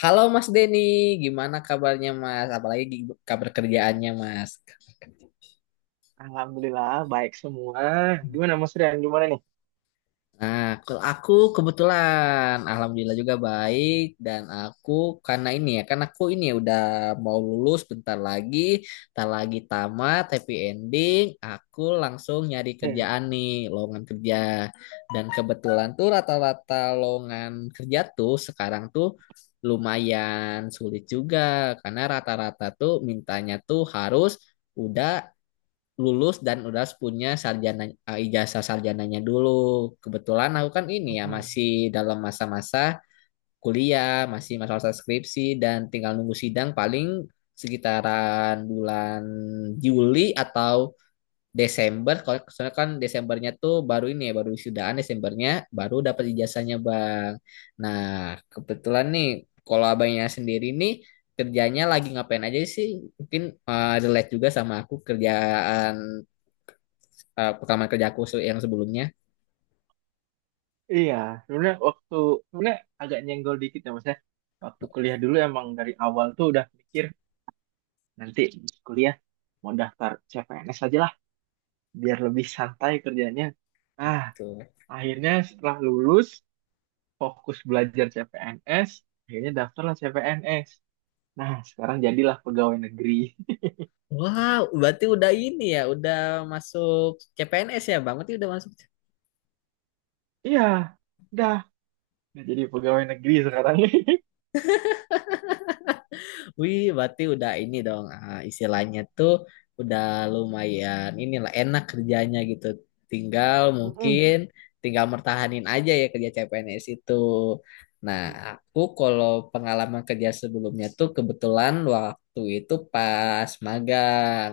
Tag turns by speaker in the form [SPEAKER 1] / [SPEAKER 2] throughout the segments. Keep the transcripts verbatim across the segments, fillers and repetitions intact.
[SPEAKER 1] Halo Mas Denny, gimana kabarnya Mas? Apalagi gi- kabar kerjaannya Mas?
[SPEAKER 2] Alhamdulillah baik semua. Gimana Mas Rian? Gimana nih?
[SPEAKER 1] Nah, kalau aku kebetulan, alhamdulillah juga baik dan aku karena ini ya, karena aku ini ya udah mau lulus bentar lagi, tak lagi tamat, happy ending, aku langsung nyari
[SPEAKER 2] Hmm.
[SPEAKER 1] kerjaan nih, lowongan kerja. Dan kebetulan tuh rata-rata lowongan kerja tuh sekarang tuh lumayan sulit juga karena rata-rata tuh mintanya tuh harus udah lulus dan udah punya sarjana eh, ijazah sarjananya dulu. Kebetulan aku kan ini ya
[SPEAKER 2] Mm-mm.
[SPEAKER 1] masih dalam masa-masa kuliah, masih masa-masa skripsi dan tinggal nunggu sidang paling sekitaran bulan Juli atau Desember. Kalau soalnya kan Desembernya tuh baru ini ya, baru sudahan Desembernya baru dapat ijazahnya, Bang. Nah, kebetulan nih kalau abangnya sendiri nih kerjanya lagi ngapain aja sih? Mungkin eh, relate juga sama aku kerjaan eh, pengalaman kerja se- yang sebelumnya
[SPEAKER 2] Iya, sebenarnya waktu sebenarnya agak nyenggol dikit ya Mas ya. Waktu kuliah dulu emang dari awal tuh udah mikir nanti kuliah mau daftar C P N S aja lah biar lebih santai kerjanya. Ah,
[SPEAKER 1] tuh.
[SPEAKER 2] Akhirnya setelah lulus fokus belajar C P N S, akhirnya daftarlah C P N S. Nah, sekarang jadilah pegawai negeri.
[SPEAKER 1] Wow, berarti udah ini ya, udah masuk C P N S ya, Bang? Berarti udah masuk.
[SPEAKER 2] Iya, udah, udah jadi pegawai negeri sekarang.
[SPEAKER 1] Wih, berarti udah ini dong, ah, istilahnya tuh udah lumayan inilah enak kerjanya gitu. Tinggal mungkin
[SPEAKER 2] Mm-mm.
[SPEAKER 1] tinggal mertahanin aja ya kerja C P N S itu. Nah, aku kalau pengalaman kerja sebelumnya tuh kebetulan waktu itu pas magang.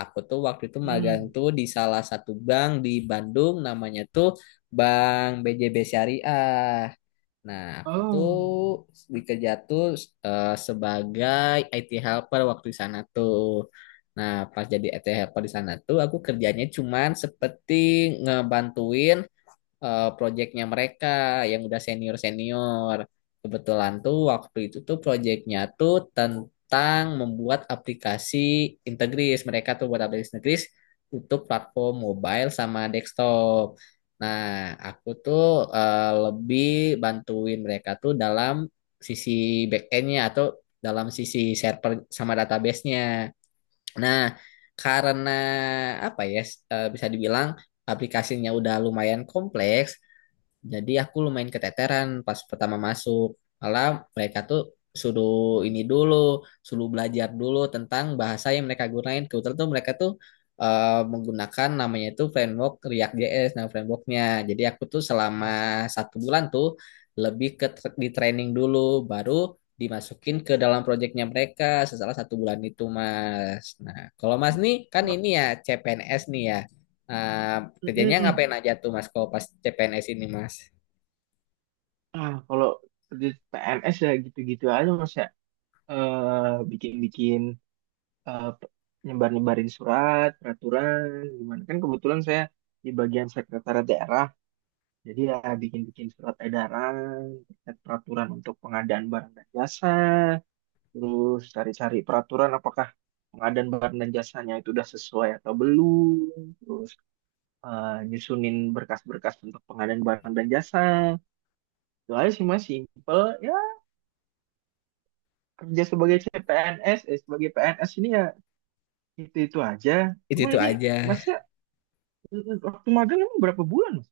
[SPEAKER 1] Aku tuh waktu itu magang
[SPEAKER 2] Hmm.
[SPEAKER 1] tuh di salah satu bank di Bandung namanya tuh Bank B J B Syariah. Nah, aku tuh
[SPEAKER 2] Oh.
[SPEAKER 1] dikerja tuh eh, sebagai I T helper waktu di sana tuh. Nah, pas jadi I T helper di sana tuh, aku kerjanya cuman seperti ngebantuin eh, proyeknya mereka yang udah senior-senior. Kebetulan tuh waktu itu tuh proyeknya tuh tentang membuat aplikasi Integris. Mereka tuh buat aplikasi Integris untuk platform mobile sama desktop. Nah, aku tuh eh, lebih bantuin mereka tuh dalam sisi backendnya atau dalam sisi server sama database-nya. Nah, karena apa ya s- eh, bisa dibilang aplikasinya udah lumayan kompleks, jadi aku lumayan keteteran pas pertama masuk. Malah mereka tuh suruh ini dulu, suruh belajar dulu tentang bahasa yang mereka gunain. Kebetulan tuh mereka tuh eh, menggunakan namanya itu framework React React.js, nah frameworknya. Jadi aku tuh selama
[SPEAKER 2] Oh.
[SPEAKER 1] satu bulan tuh lebih ke tra- di training dulu, baru dimasukin ke dalam proyeknya mereka setelah satu bulan itu, Mas. Nah, kalau Mas nih kan
[SPEAKER 2] Ma-
[SPEAKER 1] ini ya C P N S nih ya. Nah, kerjanya ngapain
[SPEAKER 2] Mm-mm.
[SPEAKER 1] aja tuh Mas kalau pas C P N S ini Mas?
[SPEAKER 2] Ah, kalau kerja P N S ya gitu-gitu aja Mas ya. Eh, bikin-bikin eh, pe- nyebar-nyebarin surat, peraturan, gimana. Kan kebetulan saya di bagian sekretariat daerah. Jadi ya bikin-bikin surat edaran, terkait peraturan untuk pengadaan barang dan jasa, terus cari-cari peraturan apakah pengadaan barang dan jasanya itu udah sesuai atau belum, terus eh, nyusunin berkas-berkas untuk pengadaan barang dan jasa. Itu aja sih mas, simple. Ya kerja sebagai C P N S, eh, sebagai P N S ini ya itu-itu aja.
[SPEAKER 1] Itu
[SPEAKER 2] Cuma
[SPEAKER 1] itu
[SPEAKER 2] ini
[SPEAKER 1] aja.
[SPEAKER 2] masnya mm, waktu magang emang berapa bulan mas?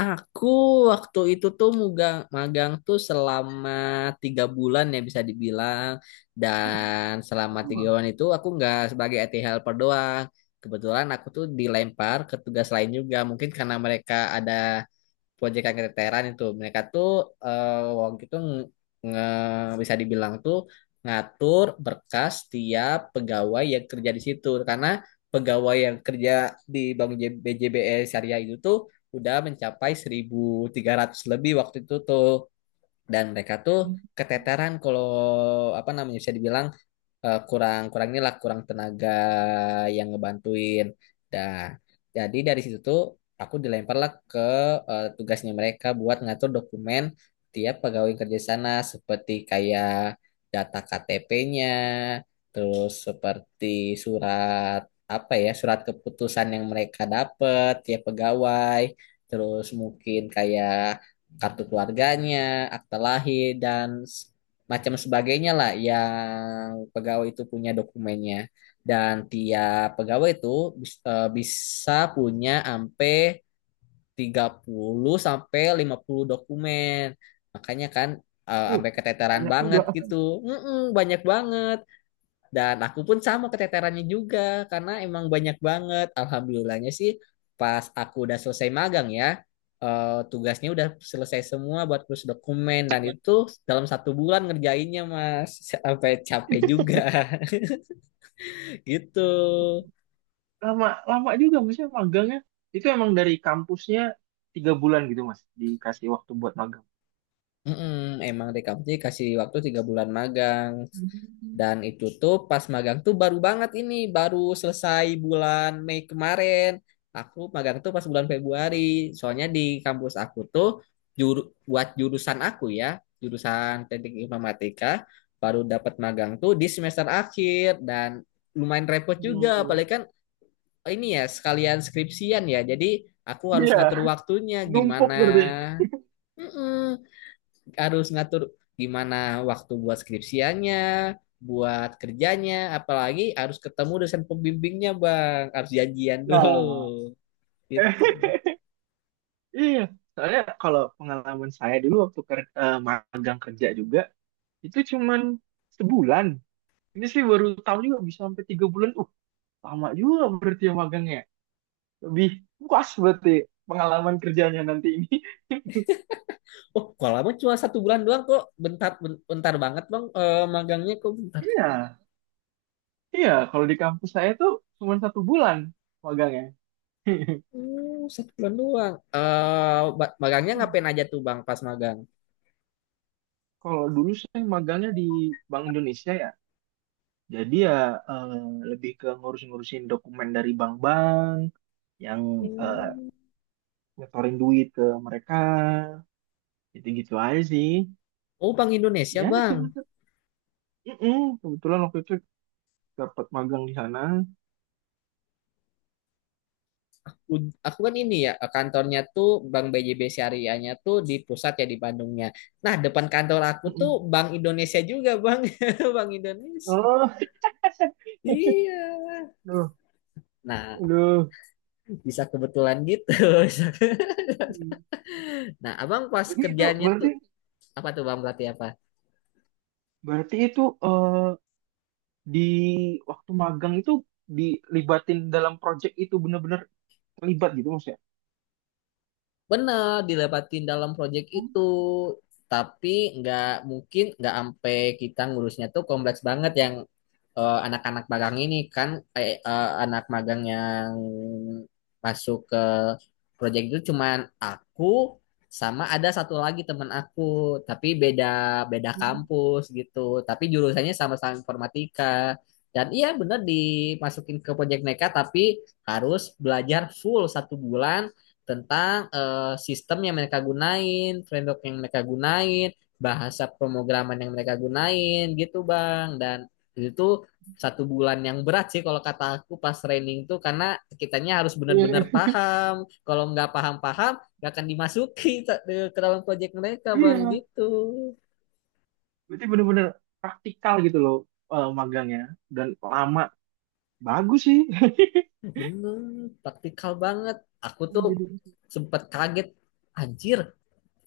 [SPEAKER 1] Aku waktu itu tuh mugang, magang tuh selama tiga bulan ya bisa dibilang.
[SPEAKER 2] Uh,
[SPEAKER 1] Dan selama tiga
[SPEAKER 2] lama.
[SPEAKER 1] bulan itu aku nggak sebagai I T helper doang. Kebetulan aku tuh dilempar ke tugas lain juga. Mungkin karena mereka ada proyek keteteran itu mereka tuh eh, waktu itu nge- nge- bisa dibilang tuh ngatur berkas tiap pegawai yang kerja di situ karena pegawai yang kerja di Bank J- B J B S Syariah itu tuh udah mencapai seribu tiga ratus lebih waktu itu tuh dan mereka tuh keteteran kalau apa namanya bisa dibilang eh, kurang kurang inilah kurang tenaga yang ngebantuin. Nah, jadi dari situ tuh aku dilemparlah ke eh, tugasnya mereka buat ngatur dokumen tiap pegawai kerja sana seperti kayak data K T P-nya, terus seperti surat apa ya surat keputusan yang mereka dapat tiap pegawai, terus mungkin kayak kartu keluarganya, akta lahir dan macam sebagainya lah yang pegawai itu punya dokumennya dan tiap pegawai itu bis- eh, bisa punya sampai tiga puluh sampai lima puluh dokumen. Makanya kan eh,
[SPEAKER 2] Uh,
[SPEAKER 1] sampai keteteran
[SPEAKER 2] banyak juga.
[SPEAKER 1] banget gitu. Mm-mm, banyak banget. Dan aku pun sama keteterannya juga karena emang banyak banget. Alhamdulillahnya sih pas aku udah selesai magang ya, eh, tugasnya udah selesai semua buat kursus dokumen dan
[SPEAKER 2] Obat.
[SPEAKER 1] itu dalam satu bulan ngerjainnya Mas. Sampai capek juga gitu.
[SPEAKER 2] Lama, lama juga masnya magangnya. Itu emang dari kampusnya tiga bulan gitu mas, dikasih waktu buat magang.
[SPEAKER 1] Mm-mm, emang Rekap J kasih waktu tiga bulan magang.
[SPEAKER 2] Hmm.
[SPEAKER 1] Dan itu tuh pas magang tuh baru banget ini, baru selesai bulan Mei kemarin. Aku magang tuh pas bulan Februari. Soalnya di kampus aku tuh juru, buat jurusan aku ya, jurusan Teknik Informatika, baru dapat magang tuh di semester akhir dan lumayan repot juga,
[SPEAKER 2] Hmm.
[SPEAKER 1] apalagi kan oh ini ya sekalian skripsian ya. Jadi aku harus
[SPEAKER 2] Iya,
[SPEAKER 1] ngatur waktunya
[SPEAKER 2] numpuk
[SPEAKER 1] gimana.
[SPEAKER 2] berarti.
[SPEAKER 1] Mm-mm, harus ngatur gimana waktu buat skripsiannya, buat kerjanya, apalagi harus ketemu dosen pembimbingnya, Bang. Harus janjian dulu.
[SPEAKER 2] Nah,
[SPEAKER 1] Gitu.
[SPEAKER 2] Iya, soalnya kalau pengalaman saya dulu waktu ker- eh, magang kerja juga itu cuman sebulan. Ini sih baru tahu juga bisa sampai tiga bulan. Uh, lama juga berarti ya magangnya. Lebih puas berarti pengalaman kerjanya nanti ini.
[SPEAKER 1] Oh, kalau lama cuma satu bulan doang kok. Bentar, bentar banget, Bang. Eh, magangnya kok bentar.
[SPEAKER 2] Iya, iya. Kalau di kampus saya tuh cuma satu bulan magangnya.
[SPEAKER 1] Hmm, satu bulan doang. Eh, magangnya ngapain aja tuh, Bang, pas magang?
[SPEAKER 2] Kalau dulu saya magangnya di Bank Indonesia ya. Jadi ya eh, lebih ke ngurus-ngurusin dokumen dari bank-bank yang eh,
[SPEAKER 1] Hmm.
[SPEAKER 2] nyetorin duit ke mereka gitu-gitu aja sih
[SPEAKER 1] Oh, Bang Indonesia,
[SPEAKER 2] ya cuma
[SPEAKER 1] Bang.
[SPEAKER 2] mm kebetulan waktu itu dapat magang di sana.
[SPEAKER 1] Ud- aku kan ini ya kantornya tuh Bank B J B Syariahnya tuh di pusat ya di Bandungnya. Nah, depan kantor aku tuh
[SPEAKER 2] Mm-mm.
[SPEAKER 1] Bank Indonesia juga, Bang. Bank Indonesia.
[SPEAKER 2] Oh.
[SPEAKER 1] Iya.
[SPEAKER 2] Aduh.
[SPEAKER 1] Nah,
[SPEAKER 2] Aduh.
[SPEAKER 1] bisa kebetulan gitu.
[SPEAKER 2] Hmm.
[SPEAKER 1] Nah, Abang pas
[SPEAKER 2] Jadi itu
[SPEAKER 1] kerjanya
[SPEAKER 2] berarti,
[SPEAKER 1] tuh apa tuh Bang, berarti apa?
[SPEAKER 2] berarti itu eh, di waktu magang itu dilibatin dalam project itu benar-benar terlibat gitu maksudnya.
[SPEAKER 1] Bener, dilepatin dalam proyek itu. Tapi nggak mungkin nggak sampai kita ngurusnya tuh kompleks banget yang eh, anak-anak magang ini kan eh, eh, anak magang yang masuk ke project itu cuman aku sama ada satu lagi teman aku, tapi beda beda
[SPEAKER 2] Hmm.
[SPEAKER 1] kampus gitu. Tapi jurusannya sama-sama informatika. Dan iya bener dimasukin ke project mereka, tapi harus belajar full satu bulan tentang eh, sistem yang mereka gunain, framework yang mereka gunain, bahasa pemrograman yang mereka gunain gitu Bang. Dan itu satu bulan yang berat sih kalau kata aku pas training tuh karena kitanya harus benar-benar
[SPEAKER 2] Iya,
[SPEAKER 1] paham kalau nggak paham-paham nggak akan dimasuki ke dalam proyek mereka bang
[SPEAKER 2] iya,
[SPEAKER 1] gitu.
[SPEAKER 2] berarti benar-benar praktikal gitu loh eh, magangnya, dan lama, bagus sih.
[SPEAKER 1] Bener, praktikal banget, aku tuh
[SPEAKER 2] Jadi-
[SPEAKER 1] sempat kaget anjir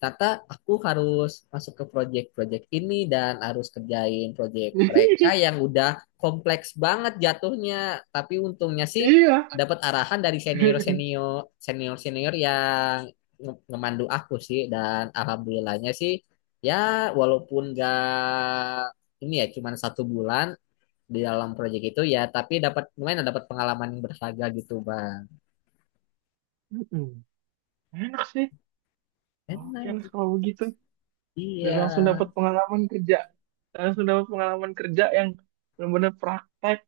[SPEAKER 1] ternyata aku harus masuk ke project-project ini dan harus kerjain project mereka yang udah kompleks banget jatuhnya. Tapi untungnya sih
[SPEAKER 2] Iya,
[SPEAKER 1] dapat arahan dari senior-senior senior-senior yang nge- ngemandu aku sih dan alhamdulillahnya sih ya walaupun gak ini ya cuman satu bulan di dalam proyek itu ya, tapi dapat lumayan dapat pengalaman yang berharga gitu bang.
[SPEAKER 2] Mm-mm. Enak sih. Oke
[SPEAKER 1] Enak.
[SPEAKER 2] lah kalau begitu. Dan
[SPEAKER 1] Iya.
[SPEAKER 2] langsung dapat pengalaman kerja. Langsung dapat pengalaman kerja yang benar-benar praktek.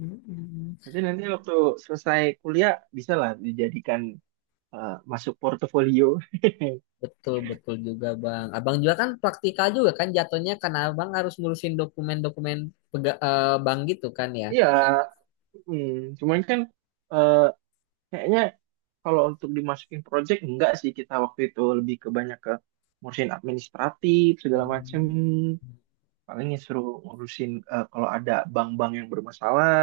[SPEAKER 1] Mm-mm.
[SPEAKER 2] Nanti nanti waktu selesai kuliah bisa lah dijadikan eh, masuk portofolio.
[SPEAKER 1] Betul, betul juga Bang. Abang juga kan praktikal juga kan jatuhnya karena Abang harus ngurusin dokumen-dokumen pega- eh, bank gitu kan ya.
[SPEAKER 2] Iya. mm. Cuman kan eh, kayaknya kalau untuk dimasukin project enggak sih, kita waktu itu lebih ke banyak ke ngurusin administratif segala macem.
[SPEAKER 1] Hmm.
[SPEAKER 2] Paling ya suruh ngurusin eh, kalau ada bank-bank yang bermasalah.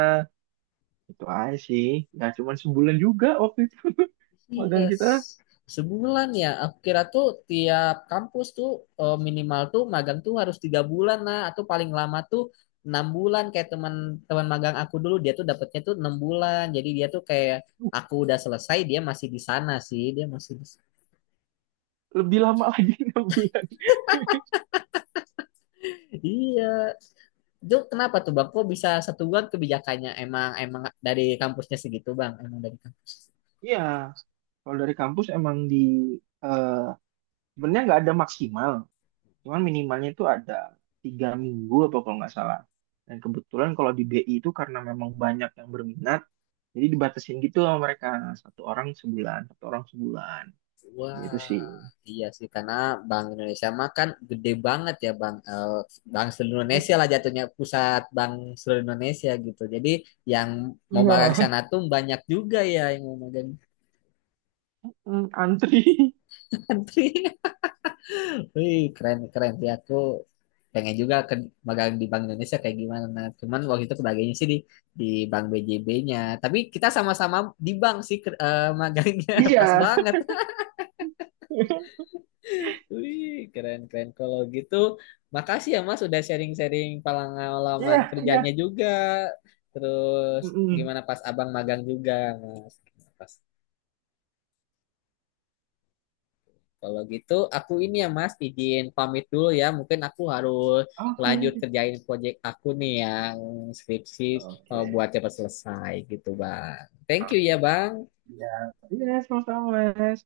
[SPEAKER 2] Itu aja sih. Nggak cuma sebulan juga waktu itu. Magang
[SPEAKER 1] Yes.
[SPEAKER 2] kita
[SPEAKER 1] Sebulan ya. Aku kira tuh tiap kampus tuh eh, minimal tuh magang tuh harus tiga bulan lah atau paling lama tuh enam bulan kayak teman-teman magang aku dulu dia tuh dapatnya tuh enam bulan. Jadi dia tuh kayak aku udah selesai dia masih di sana sih dia masih di...
[SPEAKER 2] lebih lama lagi, enam bulan.
[SPEAKER 1] Iya. Itu kenapa tuh bang? Kok bisa satu bulan kebijakannya emang emang dari kampusnya segitu bang? Emang dari kampus.
[SPEAKER 2] Iya, kalau dari kampus emang di eh, sebenarnya nggak ada maksimal, cuman minimalnya itu ada tiga minggu apa kalau nggak salah. Dan kebetulan kalau di B I itu karena memang banyak yang berminat, jadi dibatasin gitu sama mereka, satu orang sebulan, satu orang sebulan. Gitu
[SPEAKER 1] Wah,
[SPEAKER 2] sih.
[SPEAKER 1] iya sih karena Bank Indonesia mah kan gede banget ya bang. Eh, bank seluruh Indonesia
[SPEAKER 2] I-
[SPEAKER 1] lah jatuhnya pusat bank seluruh Indonesia gitu. Jadi yang mau
[SPEAKER 2] Iya,
[SPEAKER 1] magang sana tuh banyak juga ya yang mau magang
[SPEAKER 2] Hmm, antri.
[SPEAKER 1] di country. Wih, keren keren sih aku pengen juga ke magang di Bank Indonesia kayak gimana. Nah, cuman waktu itu kebagiannya sih di di Bank B J B-nya. Tapi kita sama-sama di bank sih ke- eh, magangnya pas
[SPEAKER 2] Iya,
[SPEAKER 1] banget. Wih, keren keren. Kalau gitu, makasih ya Mas udah sharing-sharing
[SPEAKER 2] iya,
[SPEAKER 1] pengalaman kerjanya
[SPEAKER 2] iya.
[SPEAKER 1] juga. Terus
[SPEAKER 2] Mm-mm.
[SPEAKER 1] gimana pas Abang magang juga, Mas. Pas. Kalau gitu aku ini ya Mas izin pamit dulu ya. Mungkin aku harus lanjut
[SPEAKER 2] Oke.
[SPEAKER 1] kerjain proyek aku nih yang skripsi eh,
[SPEAKER 2] Oke.
[SPEAKER 1] buat cepat selesai gitu Bang. Thank you ya
[SPEAKER 2] Oke.
[SPEAKER 1] Bang.
[SPEAKER 2] Ya, iya sama-sama, Mas.